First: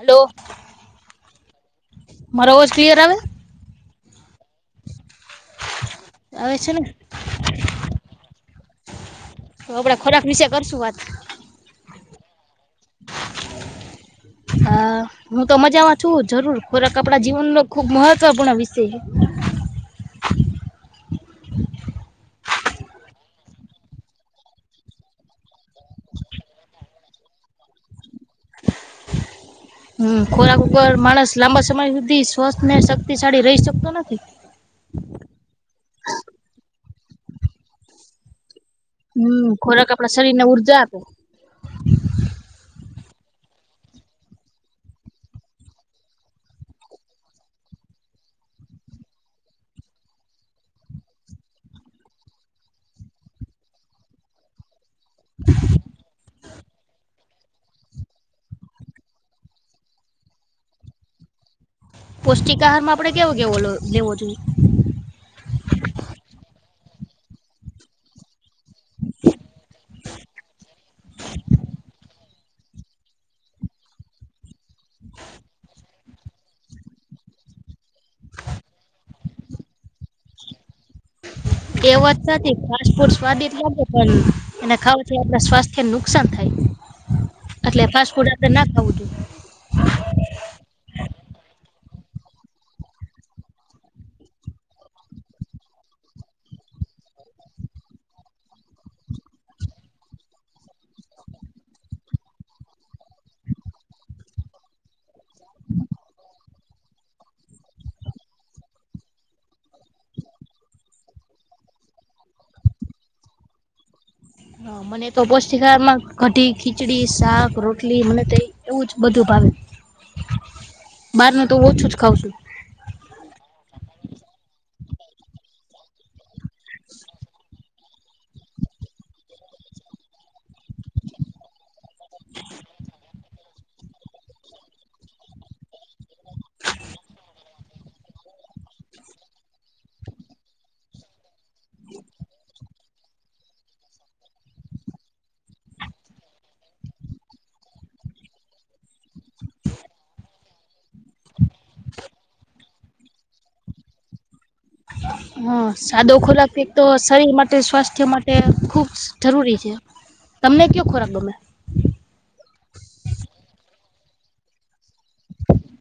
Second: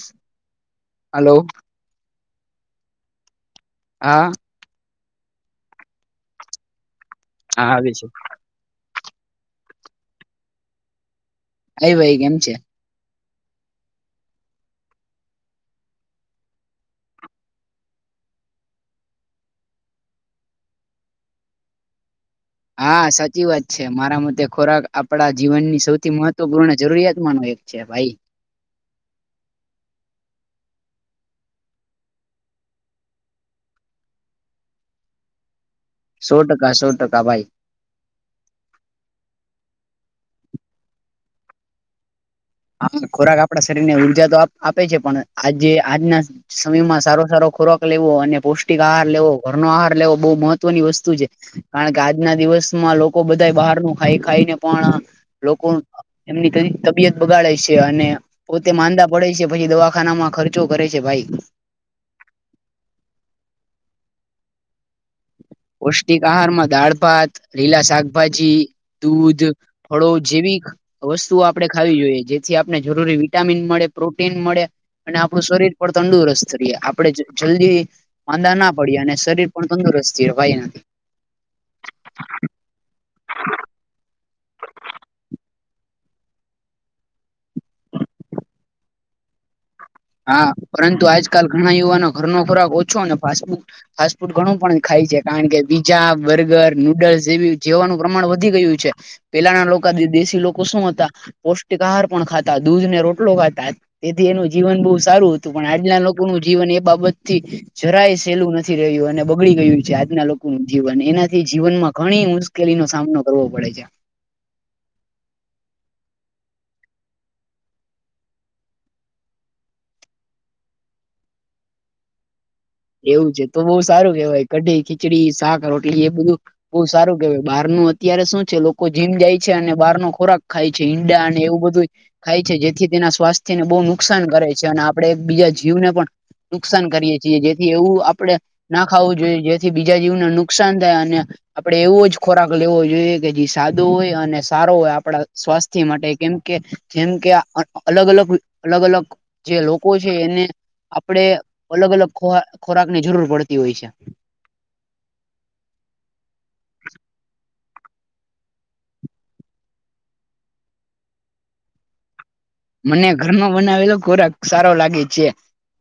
Hello hello મારો અવાજ clear આવે છે. હા- હવે છે હા આવે છે. તો આપડે ખોરાક વિશે કરશું વાત [unintelligible] કેમ છે. હા હું તો મજામાં છું જરૂર ખોરાક આપડા જીવનનો ખુબ મહત્વપૂર્ણ વિષય હે- હા સાચી વાત છે મારા મતે ખોરાક આપડા જીવનની સૌથી મહત્વપૂર્ણ જરૂરિયાતમાંનો એક છે ભાઈ. હમ્મ ખોરાક ઉપર માણસ લાંબા સમય સુધી સ્વસ્થ ને શક્તિશાળી રહી શકતો નથી. સો ટકા સો ટકા ભાઈ હમ્મ ખોરાક આપડા શરીર ને ઉર્જા આપે હા ખોરાક આપડા શરીર ને ઉર્જા તો આપે છે પણ આજે આજના સમય માં સારો સારો ખોરાક લેવો અને પૌષ્ટિક આહાર લેવો ઘરનો આહાર લેવો બહુ મહત્વની વસ્તુ છે. કારણ કે આજના દિવસમાં લોકો બધા બહાર નું ખાઈ ખાઈને પણ લોકો એમની તબિયત- બગાડે છે અને પોતે માંદા પડે છે પછી દવાખાનામાં ખર્ચો કરે છે. ભાઈ! પૌષ્ટિક આહારમાં આપડે કેવો કેવો લેવો જોઈએ? પૌષ્ટિક આહારમાં દાળ ભાત લીલા શાકભાજી દૂધ થોડો જેવી વસ્તુઓ આપડે ખાવી જોઈએ જેથી આપને જરૂરી વિટામીન મળે પ્રોટીન મળે. અને આપણું શરીર પણ તંદુરસ્ત કરીએ. આપણે જલ્દી માંદા ના પડીએ. અને શરીર પણ તંદુરસ્તી ભાઈ. એવ જ નથી ફાસ્ટ ફૂડ સ્વાદટ લાગ પણ. એને ખાવું છે એટલે સ્વાસ્થ્યને નુકસાન થાય. એટલે ફાસ્ટ ફૂડ આપડે ના ખાવું જોઈએ. હા. પરંતુ આજકાલ ઘણા યુવાનો ઘરનોો ખોરાક ઓછો અને પાછ ફાસ્ટ ફૂડ ઘણું પણ ખાય છે કારણ કે બીઝા બર્ગર નુડલ્સ જેવી જેવાનું પ્રમાણ વધી ગયું છે. પેલાના લોકો દેશી લોકો શું હતા. પૌષ્ટિક આહાર પણ ખાતા. દૂધ ને રોટલો ખાતા. તેથી એનું જીવન બહુ સારું હતું. પણ આજના લોકો ન જીવન એ બાબત થી જરાય સેલું નથી રહ્યું અને બગડી ગયું છે. આજના લોકોનું જીવન એનાથી જીવનમાં ઘણી મુ મુશ્કેલી નો સામનો કરવો પડે છે. હા મને. તો પૌષ્ટિકારમાં કઢી ખીચડી શાક રોટલી મને તે એવું જ બધું ભાવે. [unintelligible] બાર ન તો ઓછું જ ખાવં છું. એવું છે. તો બહુ સારું કેવાય કઢી ખીચડી શાક રોટલી એ બધું બહુ સારું કેવાય. નું અત્યારે શું છે. લોકો જીમ જાય છે અને બહાર નો ખોરાક ખાય છે. ઈંડા અને એવું બધું ખાય છે જેથી તેના સ્વાસ્થ્યને બહુ નુકસાન કરે છે. અને આપડણે બીજા જીવને પણ નુકસાન કરીએ છીએ. જેથી એવું આપડે ના ખાવું જોઈએ જેથી બીજા જીવને નુકસાન થાય. અને આપડે એવો જ ખોરાક લેવો જોઈએ કે જે સાદો હોય અને સારો હોય. આપણા સ્વાસ્થ્ય માટે કેમ કે જેમ કે અલગ અલગ અલગ અલગ જે લોકો છે એને આપડે અલગ અલગ ખ ખોરાકની જરૂર પડતી હોય છે. હા સાદો ખોરાક પ તો શરીર માટે સ્વાસ્થ્ય માટે ખુબ જરૂરી છે. તમને કયયો ખોરાક ગમે? મને ઘરમાં બનાવેલો ખોરાક સારો લાગે છે.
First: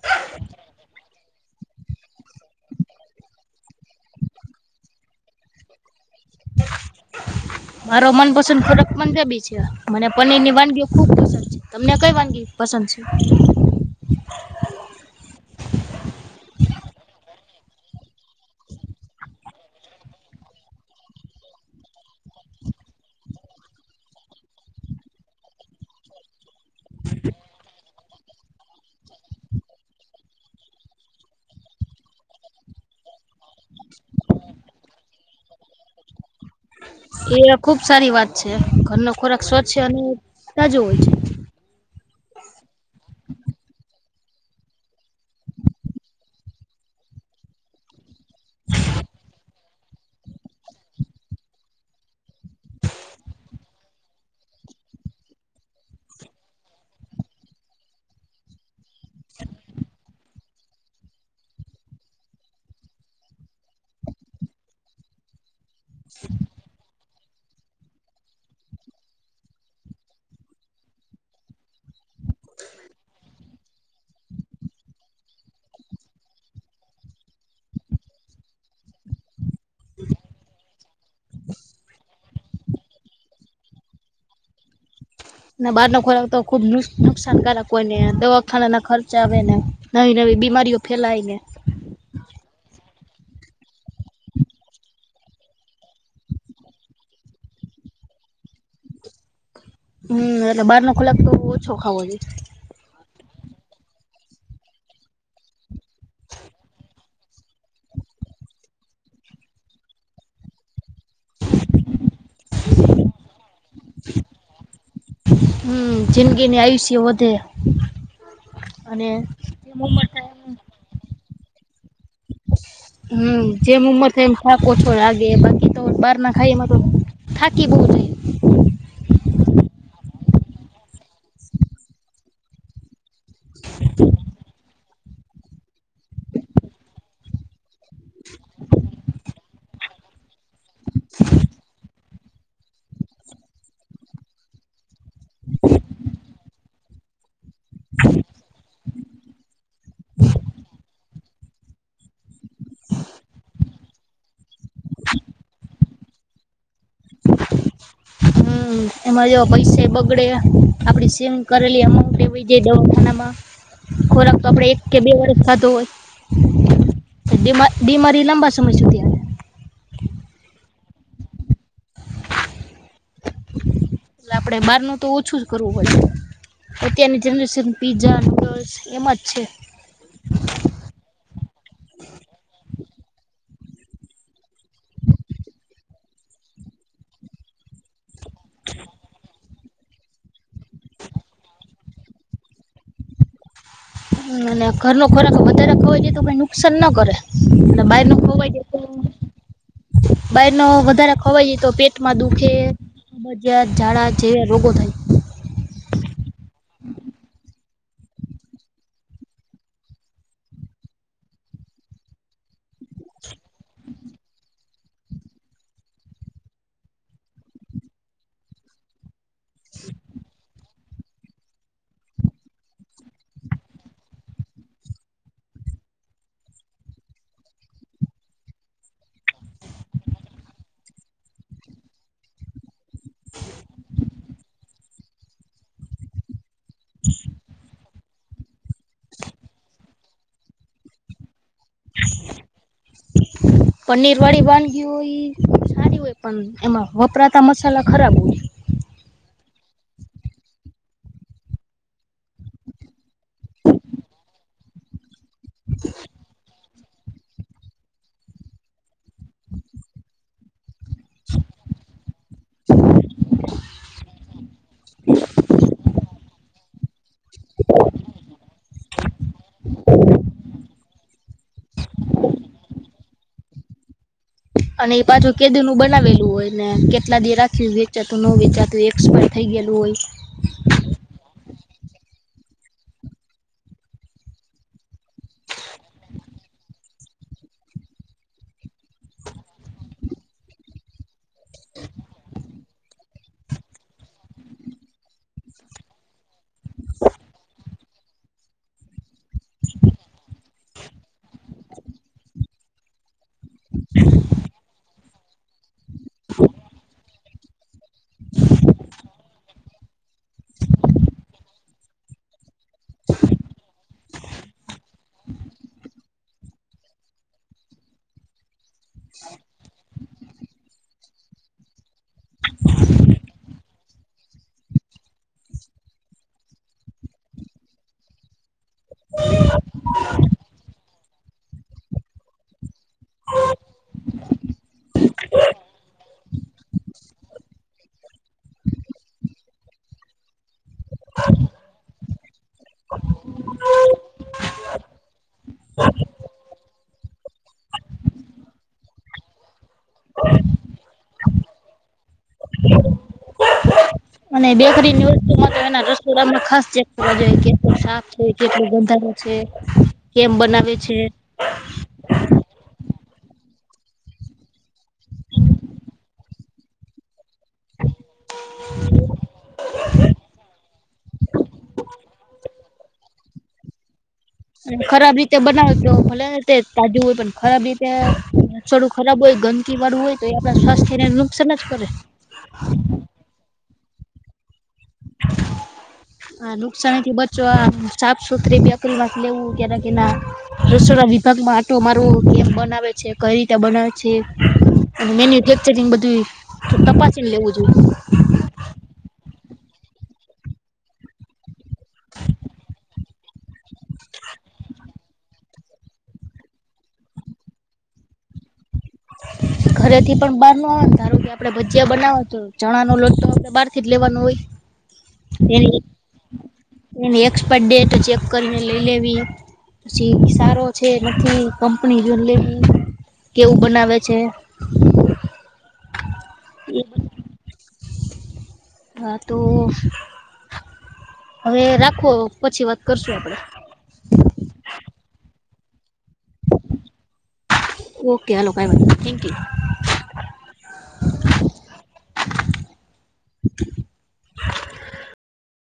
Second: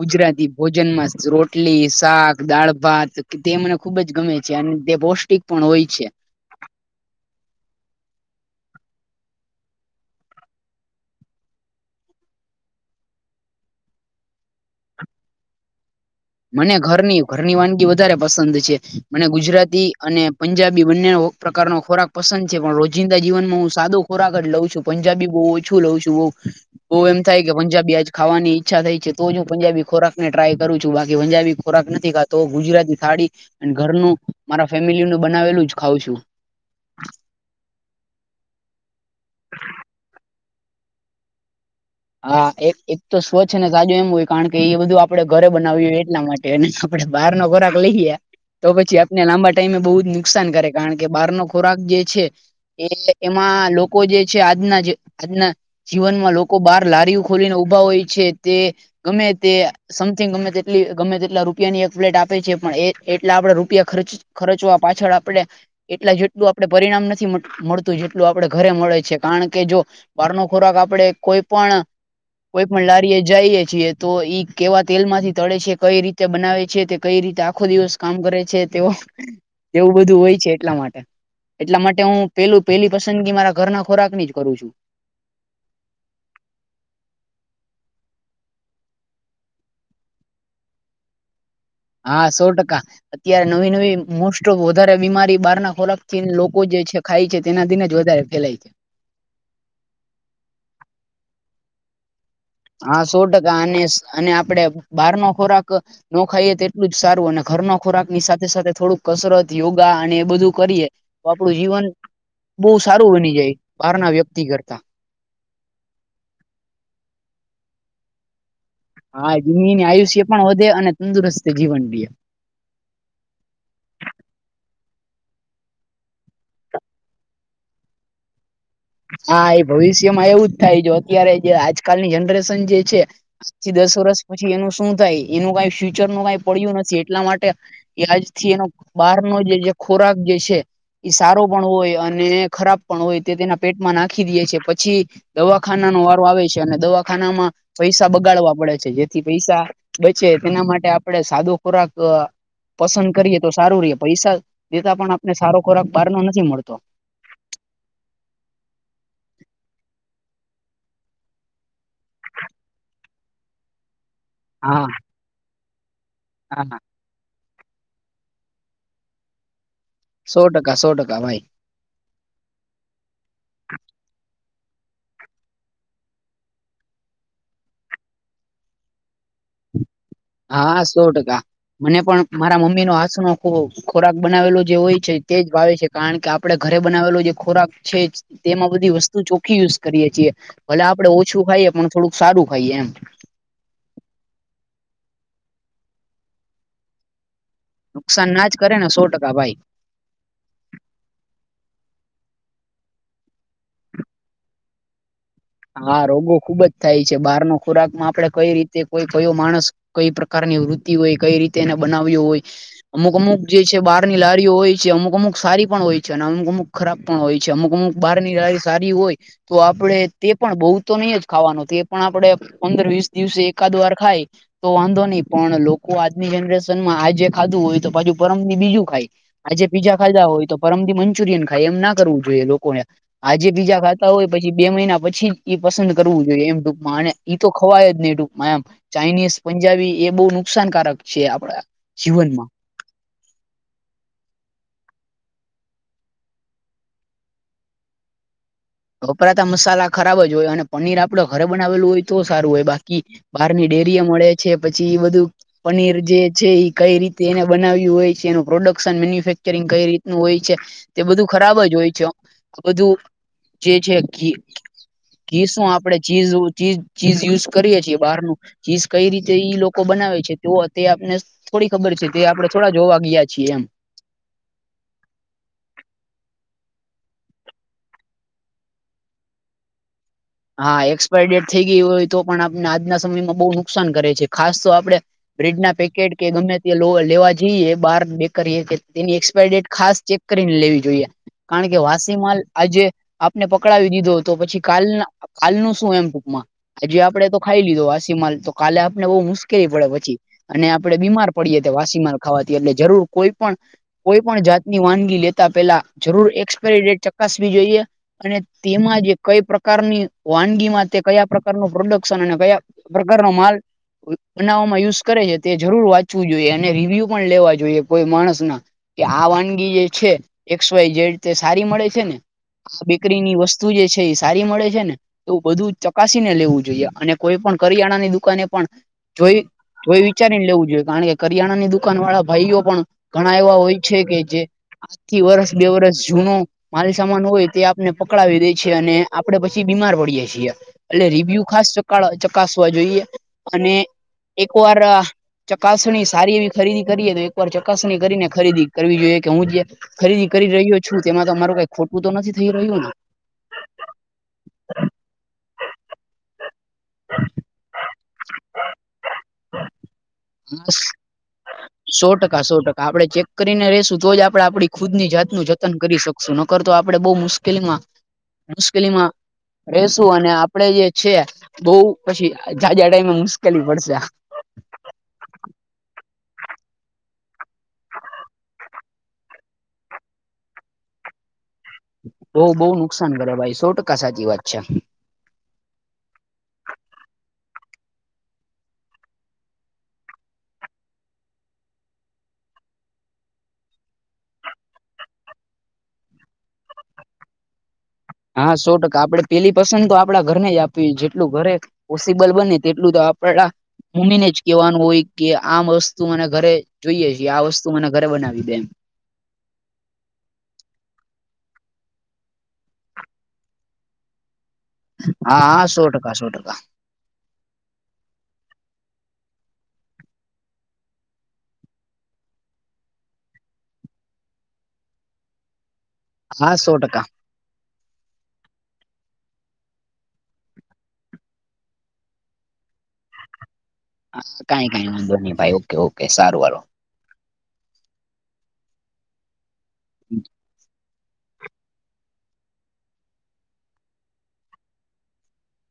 ગુજરાતી ભોજનમાં રોટલી શાક દાળ ભાત કે તે મને ખુબ જ ગમે છે. અને તે પૌષ્ટિક પણ હોય છે. મારો મનપસંદ ખોરાક પંજાબી છે મને પનીર ની વાનગીઓ ખુબ પસંદ છે. તમને કઈ વાનગી પસંદ છે? મને ઘરની ઘરની વાનગી વધારે પસંદ છે. મને ગુજરાતી અને પંજાબી બંને પ્રકાર નો ખોરાક પસંદ છે. પણ રોજિંદા જીવનમાં હું સાદો ખોરાક જ લઉં છું. પંજાબી બહુ ઓછું લઉં છું. બઉ બ એમ થાય કે પંજાબી આજ ખાવાની ઈચ્છા થાય છે. તો જ હું પજાબી ખોરાક ને ટ્રાય કરું છું. બાકી પંજાબી ખોરાક નથી ખાતો. ગુજરાતી થાળી અને ઘરનું મારા ફેમિલી નું બનાવેલું જ ખાવં છું. એ ખુબ સારી વાત છે ઘરનો ખોરાક સ્વચ્છ છે અને તાજો હોય છે. હા એક તો સ્વચ્છ ને સાજું એમ હોય કારણ કે એ બધું આપડે ઘરે બનાવ્યું હોય એટલા માટે. એને આપડે બહાર નો ખોરાક લઈ ગયા. તો પછી આપને લાંબા ટાઈમે બહુ જ નુકસાન કરે કારણ કે બહાર નો ખોરાક જે છે. એ એમાં લોકો જે છે. આજના આજના જીવનમાં લોકો બાર લારીઓ ખોલીને ઉભા હોય છે તે ગમે તે સમથિંગ ગમે તેટલી ગમે તેટલા રૂપિયાની એક પ્લેટ આપે છે. પણ એટલા આપડે રૂપિયા ખર્ચ ખર્ચવા પાછળ આપડે એટલા જેટલું આપડણે પરિણામ નથી મળતું જેટલું આપડે ઘરે મળે છે. કારણ કે જો બહાર નો ખોરાક આપડે કોઈ પણ કોઈ પણ લારી એ જઈએ છીએ તો ઈ કેવા તેલ માંથી તળે છે? કઈ રીતે બનાવે છે? કઈ રીતે આખો દિવસ કામ કરે છે. તે એવું બધું હોય છે એટલા માટે. એટલા માટે હું પેલું પેલી પસંદગી મારા ઘરના ખોરાક ની જ કરું છું ના બહાર નો ખોરાક તો ખુબ નુકસાનકારક હોઈને દવાખાના ના ખર્ચા આવે ને નવી નવી બીમારીઓ ફેલાયને હા સો ટકા અત્યારે નવી નવી મોસ્ટ ઓફ વધારે બીમારી બહાર ના ખોરાક થીને લોકો જે છે ખાય છે તેના દિને જ વધારે ફેલાય છે હમ્મ એટલે બાર નો ખોલાક તો ઓછો ખાવો જોઈએ હા સો ટકા અને અને આપડે બહાર નો ખોરાક નો ખાઈએ તો એટલું જ સારું અને ઘરનો ખોરાક ની સાથે સાથે થોડુંક કસરત યોગા અને એ બધું કરીએ તો આપડુ જીવન બહુ સારું બની જાય બહાર ના વ્યક્તિ કરતા હમ્મ જિંદગીની આયુષ્ય વધે અને હા જેમ જિંદગીને ઉંમર આયુષ્ય થાય પણ વધે અને તંદુરસ્ત જીવન રેય હમ્મ જેમ ઉમર થાય એમ થાકો ઓછો લાગે બાકી તો બાર ના ખાઈ એમાં તો થાકી બહુ જાય હા એ ભવિષ્યમાં એવું જ થાય જો અત્યારે જે આજકાલની જનરેશન જે છે પછી દસ વર્ષ પછી એનું શું થાય એનું કઈ ફ્યુચર નું કઈ પડ્યું નથી એટલા માટે વ્યાજ થી એનો બહાર નો જે ખોરાક જે છે એ સારો પણ હોય અને ખરાબ પણ હોય તે તેના પેટમાં નાખી દે છે પછી દવાખાના નો વારો આવે છે અને દવાખાનામાં પૈસા બગાડવા પડે છે જેથી પૈસા બચે તેના માટે આપણે સાદો ખોરાક અ પસંદ કરીએ તો સારું રહી પૈસા દેતા પણ આપને સારો ખોરાક બાર નો નથી મળતો હમ્મ એમાં જે પૈસા બગડે આપડી સેવિંગ કરેલી અમાઉન્ટ એવી જઈ દવાખાનામાં ખોરાક કપડે એક કે બે વરષ ખાધું હોય હ હ બીમારી બિમારી લાંબા સમય છે સો ટકા સો ટકા ભાઈ એટલે આપડે બાર નું તો ઓછું જ કરવું હોય અત્યારની જનરેશન પીઝા નુડલ્સ એમાં જ છે હા હાં સો ટકા મને પણ મારા મમ્મી નો હાસુ નો ખો ખોરાક બનાવેલો જે હોય છે તે જ ભાવે છે કારણ કે આપડે ઘરે બનાવેલો જે ખોરાક છે જ તેમાં બધી વસ્તુ ચોખ્ખી યુઝ કરીએ છીએ ભલે આપડે ઓછું ખાઈએ પણ થોડુંક સારું ખાઈએ એમ અને ઘરનો ખોરાક વધારે ખાવા જઈએ તો આપણે નુકસાન ના કરે ના બારનું નુકસાન ના જ ખવાઈ જાય કરે તો ને સો ટકા ભાઈ બાર નું વધારે ખવાઈ જાય તો પેટમાં દુખે ભજ્યા ઝાડા જે રોગો થાય હા રોગો ખુબ જ થાય છે બહાર નો ખોરાક માં આપડે કઈ રીતે કોઈ કયો માણસ કઈ પ્રકારની વૃત્તિ હોય કઈ રીતે એને બનાવ્યો હોય અમુક અમુક જે છે બહારની લારીઓ હોય છે અમુક અમુક સારી પણ હોય છે અને અમુક અમુક ખરાબ પણ હોય છે અમુક અમુક બહાર ની લારી સારી હોય તો આપડે તે પણ બહુ તો નહી જ ખાવાનું તો એ પણ આપડે પંદર વીસ દિવસે એકાદ વાર ખાય તો વાંધો નહી પણ લોકો આજની જનરેશન માં આજે ખાધું હોય તો પાછુ પરમ દી બીજું ખાય આજે પીઝા ખાધા હોય તો પરમથી મંચુરિયન ખાય એમ ના કરવું જોઈએ લોકોને આજે બીજા ખાતા હોય પછી બે મહિના પ પછી પસંદ કરવું જોઈએ એમ ટૂંકમાં અને તો ખવાય જ નહી ટૂંકમાં એમ ચાઇનીઝ પંજાબી એ બહુ નુકસાનકારક છે આપડા જીવનમાં પનીર વાળી વાનગી હોય સારી હોય પણ એમાં વપરાતા મસાલા ખરાબ હોય વપરાતા મસાલા ખરાબ જ હોય અને પનીર આપડે ઘરે બનાવેલું હોય તો સારું હોય બાકી બહાર ની ડેરીઓ મળે છે પછી એ બધું પનીર જે છે ઈ કઈ રીતે એને બનાવ્યું હોય છે એનું પ્રોડક્શન મેન્યુફેક્ચરિંગ કઈ રીતનું હોય છે તે બધું ખરાબ જ હોય છે બધું જે છે ઘી ઘી શું આપડે ચીજ ચીજ ચીઝ યુઝ કરીએ છીએ બહારનું ચીઝ કઈ રીતે ઈ લોકો બનાવે છે તો તે આપને થોડી ખબર છે તે આપડણે થોડા જોવા ગયા છીએ એમ. અને એ પાછું કેદી નું બનાવેલું હોય ને કેટલા દે રાખ્યું વેચાતું નુ વેચાતું એક્સપાયર થઈ ગયેલું હોય. હા! બ્રેડના પેકેટ કે ગમે તે લોલ લેવા જયે બાર બેકરીએ કે એની એક્સપાયર ડેટ ખાસ જો પને લેવી જોઈએ કારણ કે વાસી માલ આજે આપને પકડાવી દીધો તો પછી કાલના કાલ નું શું એમ ટૂંકમાં? હજી આપડે તો ખાઈ લીધો વાસીમાલ તો કાલે આપને બહુ મુશ્ લી પડે પછી અને આપડે બીમાર પડીએ વાસી માર ખાવાથી એટલે જરૂર કોઈ પણ કોઈ પણ જાતની વાનગી લેતા પહેલા જરુર એક્સપાયરી ડેટ ચકાસવી જોઈએ. અને તેમાં જ કઈ પકારની વાનગીમાં તે કયા પ્રકાર ન પ્રોડક્શન અને કયા પ્રકારનો માલ બનાવવામાં યુ કરે છે તે જરૂર વાંચવું જોઈએ અને રીવ્યુ પણ લેવા જોઈએ કોઈ માણસના. કે આ વાનગીએ છે એસ વાય જેડ તે સારી મડે છે ને બેકરીની વસ્તુ એ સારી મળી છેને એવું બધું ચકાસીને લેવું જોઈએ અને કોઈ પણ કરિયાણાની દુકાને પણ જોઈ જેઇ વિચારિ ને લેઉ જેઇએ કારણ કે કરિયાની દુકાન વારા ભાયો પણ ઘણા એવા હોય છે કે જે આજ થી વર્ષ બે વરષ જૂનુ માલ સામાન હોયતે આપને પકડાવી દેછે અને આપડે બીમાર પડિએ એટ રિવ્યુ ખાસ ચકાસવા જોઈએ અને. એક વાર ચકાસણી સારી એવી ખરીદી કરીએ તો એકવાર ચકાસણી કરીને ખરીદી કરવી જોઈએ કે હું જ. ખરીદી કરી રહ્યો છું તેમાં તો અરું કઈ ખોટું તો નથી થઈ રહ્યું ને [inaudible] [inaudible] સો ટકા. સો ટકા આપડે ચેક. કરીને રશું તો જ આપણે આપણી ખુદ ની જાત ન જતન કરી શકશું નકરતો આપડણે બહુ મુશ્કેલમા મુસકેલી રેસુ અને આપડે છે બઉ પછી જાજા ટાઈમ મુશ્કેલી પડશે. ખરાબ રીતે બનાવે તો ભલે તે તાજું હોય પણ ખરાબ રીતે [inaudible] [inaudible] હ નુકસાનથી બચવા સાફ સુથરી અપ્ર માંથી લેવું ક્યારે કે ના. રસોરા વિભાગમાં આટો મારવો કેમ બનાવેછે કઇ રિતે બનાવે એ અને મેન્યુફેક્ચરિંગ બધું તપાસીને લેવું જોઈએ. હા, સો ટકા આપડે પેલી પસંદ તો આપડા ઘરને આપવી જેએ જેટલુ ધરે પોસિબલ બને તેટલું તો આપડા મમ્મીને જ કેવાનું હોય કે આમ વસ્તુ મને ઘરે જોઈએ છીએ આ વસ્તુ મને ઘરે બનાવી દેમ [inaudible] ઘરે થી પણ બહાર ન આવેવા ને ધારો કે આપડે ભજીયા બનાવ તો ચણા નો લોટો આપણેે બારથી જ લેવાનો હોય. હા, એની સો ટકા સો ટકા. એની એક્સપાયર ડેટ ચેક કરીને લઈ લેવી. પછી સારો છે નથી કંપની લે કેવું બનાવે. આવે છે. હા સો ટકા. હ તો. હવે રાખો પછી વાત કરશું આપડે. હા, કઈ કઈ વાંધો નહી ભાઈ ઓકે ઓકે સારું વા ઓકે હાલોકાય ભાઈ થેન્કયુ. હમ!